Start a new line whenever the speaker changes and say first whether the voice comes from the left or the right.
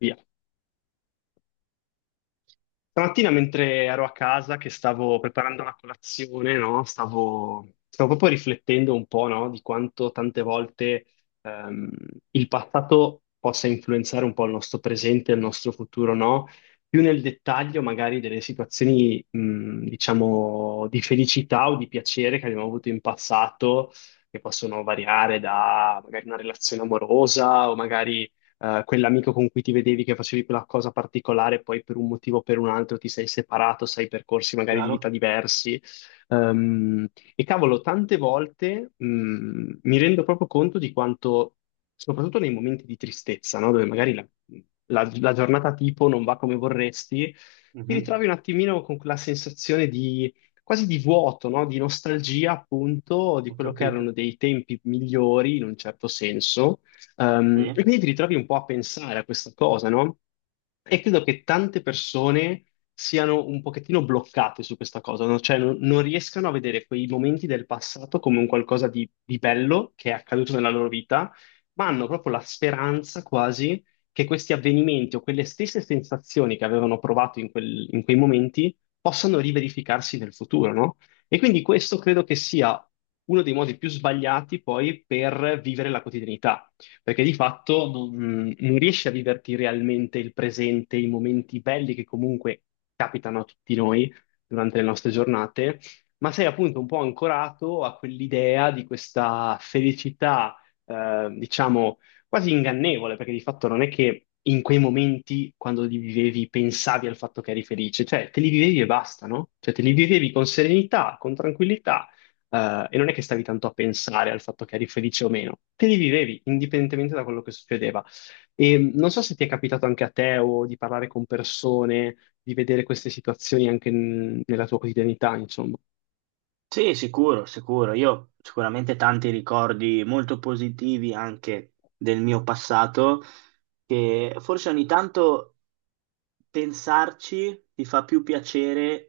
left: Via. Stamattina mentre ero a casa, che stavo preparando la colazione, no? Stavo proprio riflettendo un po', no? Di quanto tante volte ehm, il passato possa influenzare un po' il nostro presente e il nostro futuro, no? Più nel dettaglio magari delle situazioni, diciamo, di felicità o di piacere che abbiamo avuto in passato, che possono variare da magari una relazione amorosa o magari quell'amico con cui ti vedevi, che facevi quella cosa particolare, poi per un motivo o per un altro ti sei separato, sei percorsi magari di vita
right: Chiaro?
left: diversi. Ehm, e cavolo, tante volte, mi rendo proprio conto di quanto, soprattutto nei momenti di tristezza, no? Dove magari la giornata tipo non va come vorresti, ti
right: Mhm.
left: ritrovi un attimino con quella sensazione di quasi di vuoto, no? Di nostalgia, appunto, di
right: Ho
left: quello che erano
right: capito.
left: dei tempi migliori in un certo senso. E
right: Sì.
left: quindi ti ritrovi un po' a pensare a questa cosa, no? E credo che tante persone siano un pochettino bloccate su questa cosa, no? Cioè non riescano a vedere quei momenti del passato come un qualcosa di bello che è accaduto nella loro vita, ma hanno proprio la speranza quasi che questi avvenimenti o quelle stesse sensazioni che avevano provato in in quei momenti possano riverificarsi nel futuro, no? E quindi questo credo che sia uno dei modi più sbagliati poi per vivere la quotidianità, perché di fatto non riesci a viverti realmente il presente, i momenti belli che comunque capitano a tutti noi durante le nostre giornate, ma sei appunto un po' ancorato a quell'idea di questa felicità, diciamo, quasi ingannevole, perché di fatto non è che in quei momenti, quando li vivevi, pensavi al fatto che eri felice, cioè te li vivevi e basta, no? Cioè te li vivevi con serenità, con tranquillità, e non è che stavi tanto a pensare al fatto che eri felice o meno, te li vivevi indipendentemente da quello che succedeva. E non so se ti è capitato anche a te o di parlare con persone, di vedere queste situazioni anche nella tua quotidianità, insomma.
right: Sì, sicuro, sicuro. Io ho sicuramente tanti ricordi molto positivi anche del mio passato, che forse ogni tanto pensarci ti fa più piacere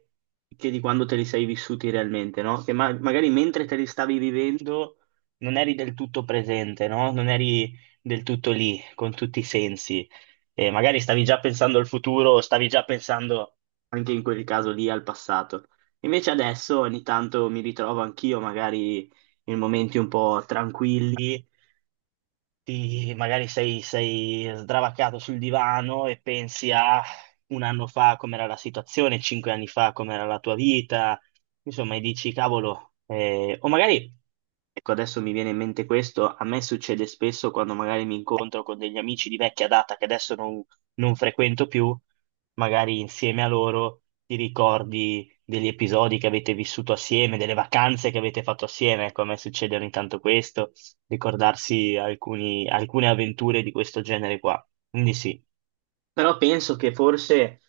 right: che di quando te li sei vissuti realmente, no? Che magari mentre te li stavi vivendo non eri del tutto presente, no? Non eri del tutto lì con tutti i sensi. E magari stavi già pensando al futuro, stavi già pensando anche in quel caso lì al passato. Invece adesso ogni tanto mi ritrovo anch'io magari in momenti un po' tranquilli magari sei sdravaccato sul divano e pensi a un anno fa com'era la situazione, 5 anni fa com'era la tua vita, insomma, e dici, cavolo, o magari, ecco, adesso mi viene in mente questo, a me succede spesso quando magari mi incontro con degli amici di vecchia data che adesso non frequento più, magari insieme a loro ti ricordi degli episodi che avete vissuto assieme, delle vacanze che avete fatto assieme, ecco, a me succede ogni tanto questo ricordarsi alcune avventure di questo genere qua. Quindi sì. Però penso che forse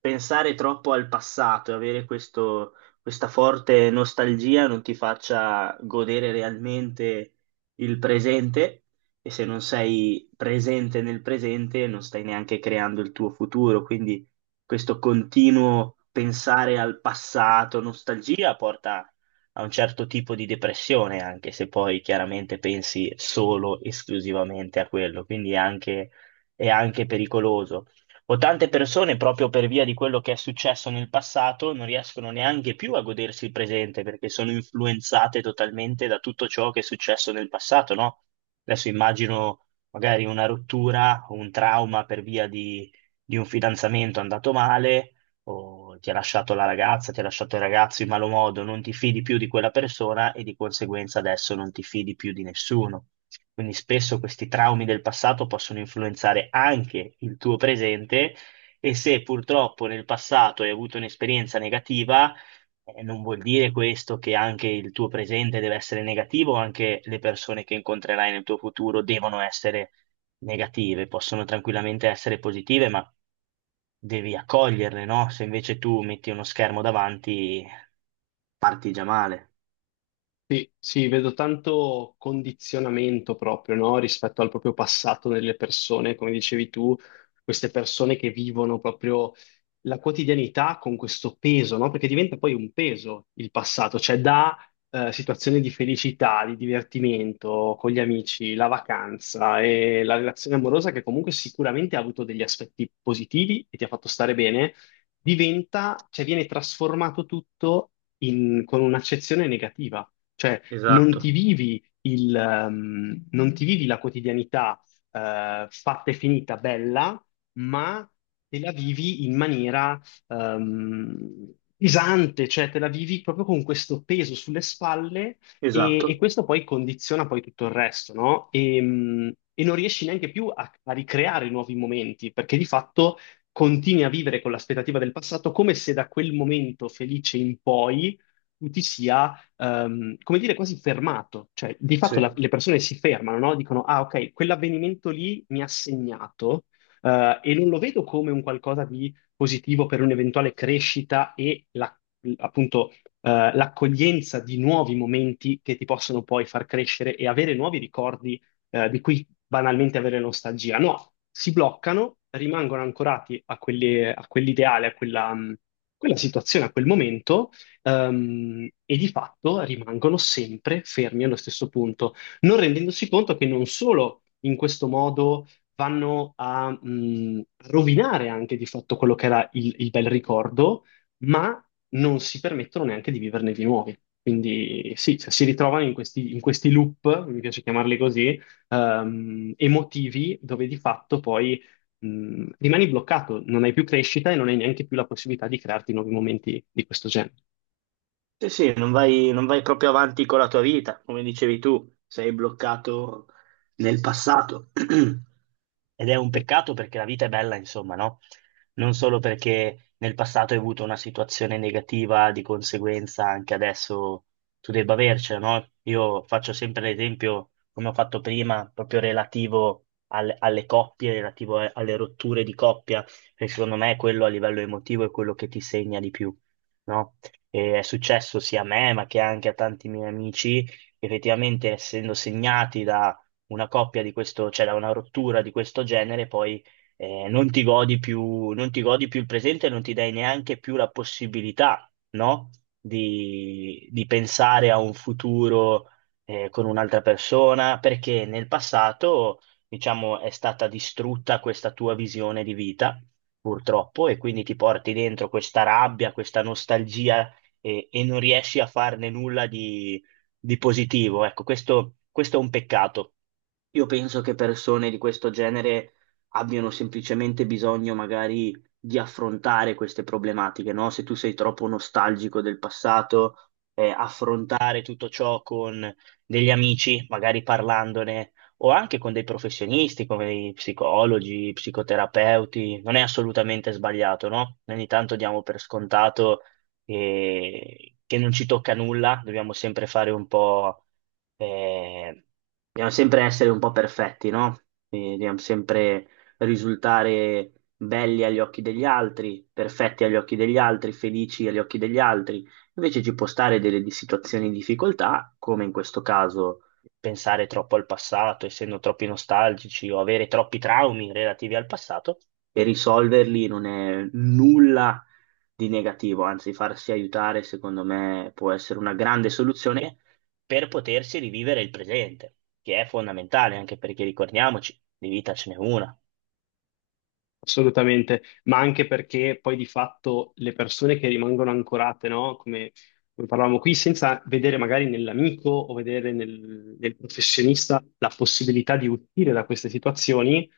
right: pensare troppo al passato e avere questa forte nostalgia non ti faccia godere realmente il presente e se non sei presente nel presente non stai neanche creando il tuo futuro, quindi questo continuo pensare al passato, nostalgia porta a un certo tipo di depressione, anche se poi chiaramente pensi solo esclusivamente a quello, quindi è anche pericoloso o tante persone proprio per via di quello che è successo nel passato non riescono neanche più a godersi il presente perché sono influenzate totalmente da tutto ciò che è successo nel passato, no? Adesso immagino magari una rottura, un trauma per via di un fidanzamento andato male o ti ha lasciato la ragazza, ti ha lasciato il ragazzo in malo modo, non ti fidi più di quella persona e di conseguenza adesso non ti fidi più di nessuno. Quindi spesso questi traumi del passato possono influenzare anche il tuo presente e se purtroppo nel passato hai avuto un'esperienza negativa, non vuol dire questo che anche il tuo presente deve essere negativo, anche le persone che incontrerai nel tuo futuro devono essere negative, possono tranquillamente essere positive, ma devi accoglierle, no? Se invece tu metti uno schermo davanti, parti già male.
left: Sì, sì, vedo tanto condizionamento proprio, no? Rispetto al proprio passato nelle persone, come dicevi tu, queste persone che vivono proprio la quotidianità con questo peso, no? Perché diventa poi un peso il passato, cioè da situazioni di felicità, di divertimento con gli amici, la vacanza e la relazione amorosa che comunque sicuramente ha avuto degli aspetti positivi e ti ha fatto stare bene, diventa, cioè viene trasformato tutto con un'accezione negativa, cioè non
right: Esatto,
left: ti vivi non ti vivi la quotidianità, fatta e finita, bella, ma te la vivi in maniera, pesante, cioè te la vivi proprio con questo peso sulle spalle. E, e
right: esatto.
left: questo poi condiziona poi tutto il resto, no? E non riesci neanche più a ricreare nuovi momenti, perché di fatto continui a vivere con l'aspettativa del passato come se da quel momento felice in poi tu ti sia, come dire, quasi fermato. Cioè, di fatto
right: Sì.
left: le persone si fermano, no? Dicono, ah, ok, quell'avvenimento lì mi ha segnato, e non lo vedo come un qualcosa di positivo per un'eventuale crescita e appunto, l'accoglienza di nuovi momenti che ti possono poi far crescere e avere nuovi ricordi, di cui banalmente avere nostalgia. No, si bloccano, rimangono ancorati a a quell'ideale, a quella, quella situazione, a quel momento, e di fatto rimangono sempre fermi allo stesso punto, non rendendosi conto che non solo in questo modo vanno a rovinare anche di fatto quello che era il bel ricordo, ma non si permettono neanche di viverne di nuovi. Quindi sì, cioè, si ritrovano in in questi loop, mi piace chiamarli così, emotivi, dove di fatto poi rimani bloccato, non hai più crescita e non hai neanche più la possibilità di crearti nuovi momenti di questo genere.
right: Sì, sì, non vai proprio avanti con la tua vita, come dicevi tu, sei bloccato nel passato. Ed è un
left: E
right: peccato perché la vita è bella, insomma, no? Non solo perché nel passato hai avuto una situazione negativa, di conseguenza anche adesso tu debba avercela, no? Io faccio sempre l'esempio, come ho fatto prima, proprio relativo alle coppie, relativo alle rotture di coppia, perché secondo me quello a livello emotivo è quello che ti segna di più, no? E è successo sia a me, ma che anche a tanti miei amici, effettivamente essendo segnati da una coppia di questo, cioè da una rottura di questo genere, poi non ti godi più, non ti godi più il presente, non ti dai neanche più la possibilità, no? Di pensare a un futuro con un'altra persona, perché nel passato, diciamo, è stata distrutta questa tua visione di vita, purtroppo, e quindi ti porti dentro questa rabbia, questa nostalgia e non riesci a farne nulla di positivo. Ecco, questo è un peccato. Io penso che persone di questo genere abbiano semplicemente bisogno magari di affrontare queste problematiche, no? Se tu sei troppo nostalgico del passato, affrontare tutto ciò con degli amici, magari parlandone, o anche con dei professionisti come dei psicologi, psicoterapeuti, non è assolutamente sbagliato, no? Ogni tanto diamo per scontato che non ci tocca nulla, dobbiamo sempre fare un po'. Eh, dobbiamo sempre essere un po' perfetti, no? Quindi dobbiamo sempre risultare belli agli occhi degli altri, perfetti agli occhi degli altri, felici agli occhi degli altri. Invece ci può stare situazioni di difficoltà, come in questo caso pensare troppo al passato, essendo troppi nostalgici o avere troppi traumi relativi al passato, e risolverli non è nulla di negativo, anzi farsi aiutare, secondo me, può essere una grande soluzione per potersi rivivere il presente, che è fondamentale anche perché ricordiamoci, di vita ce n'è una.
left: assolutamente, ma anche perché poi di fatto le persone che rimangono ancorate, no? Come, come parlavamo qui, senza vedere magari nell'amico o vedere nel professionista la possibilità di uscire da queste situazioni,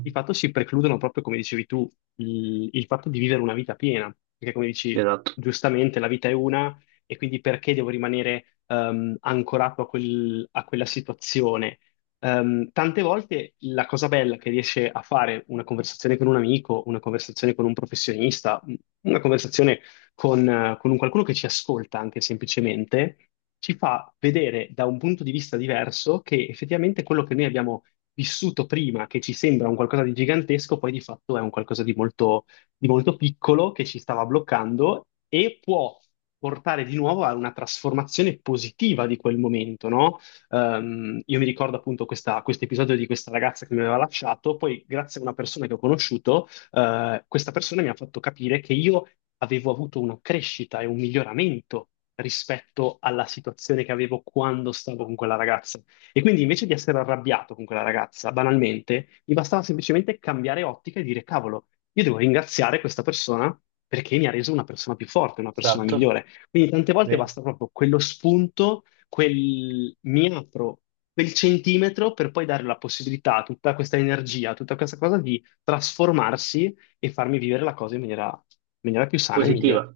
left: di fatto si precludono proprio, come dicevi tu, il fatto di vivere una vita piena, perché come dici
right: Esatto.
left: giustamente la vita è una, e quindi perché devo rimanere ancorato a a quella situazione? Tante volte la cosa bella che riesce a fare una conversazione con un amico, una conversazione con un professionista, una conversazione con un qualcuno che ci ascolta anche semplicemente, ci fa vedere da un punto di vista diverso che effettivamente quello che noi abbiamo vissuto prima, che ci sembra un qualcosa di gigantesco, poi di fatto è un qualcosa di molto piccolo che ci stava bloccando, e può portare di nuovo a una trasformazione positiva di quel momento, no? Io mi ricordo appunto questo episodio di questa ragazza che mi aveva lasciato, poi grazie a una persona che ho conosciuto, questa persona mi ha fatto capire che io avevo avuto una crescita e un miglioramento rispetto alla situazione che avevo quando stavo con quella ragazza. E quindi invece di essere arrabbiato con quella ragazza, banalmente, mi bastava semplicemente cambiare ottica e dire, cavolo, io devo ringraziare questa persona perché mi ha reso una persona più forte, una persona
right: Esatto.
left: migliore. Quindi tante volte
right: Beh,
left: basta proprio quello spunto, quel, mi apro quel centimetro, per poi dare la possibilità a tutta questa energia, a tutta questa cosa di trasformarsi e farmi vivere la cosa in maniera più sana e
right: positiva.
left: migliore.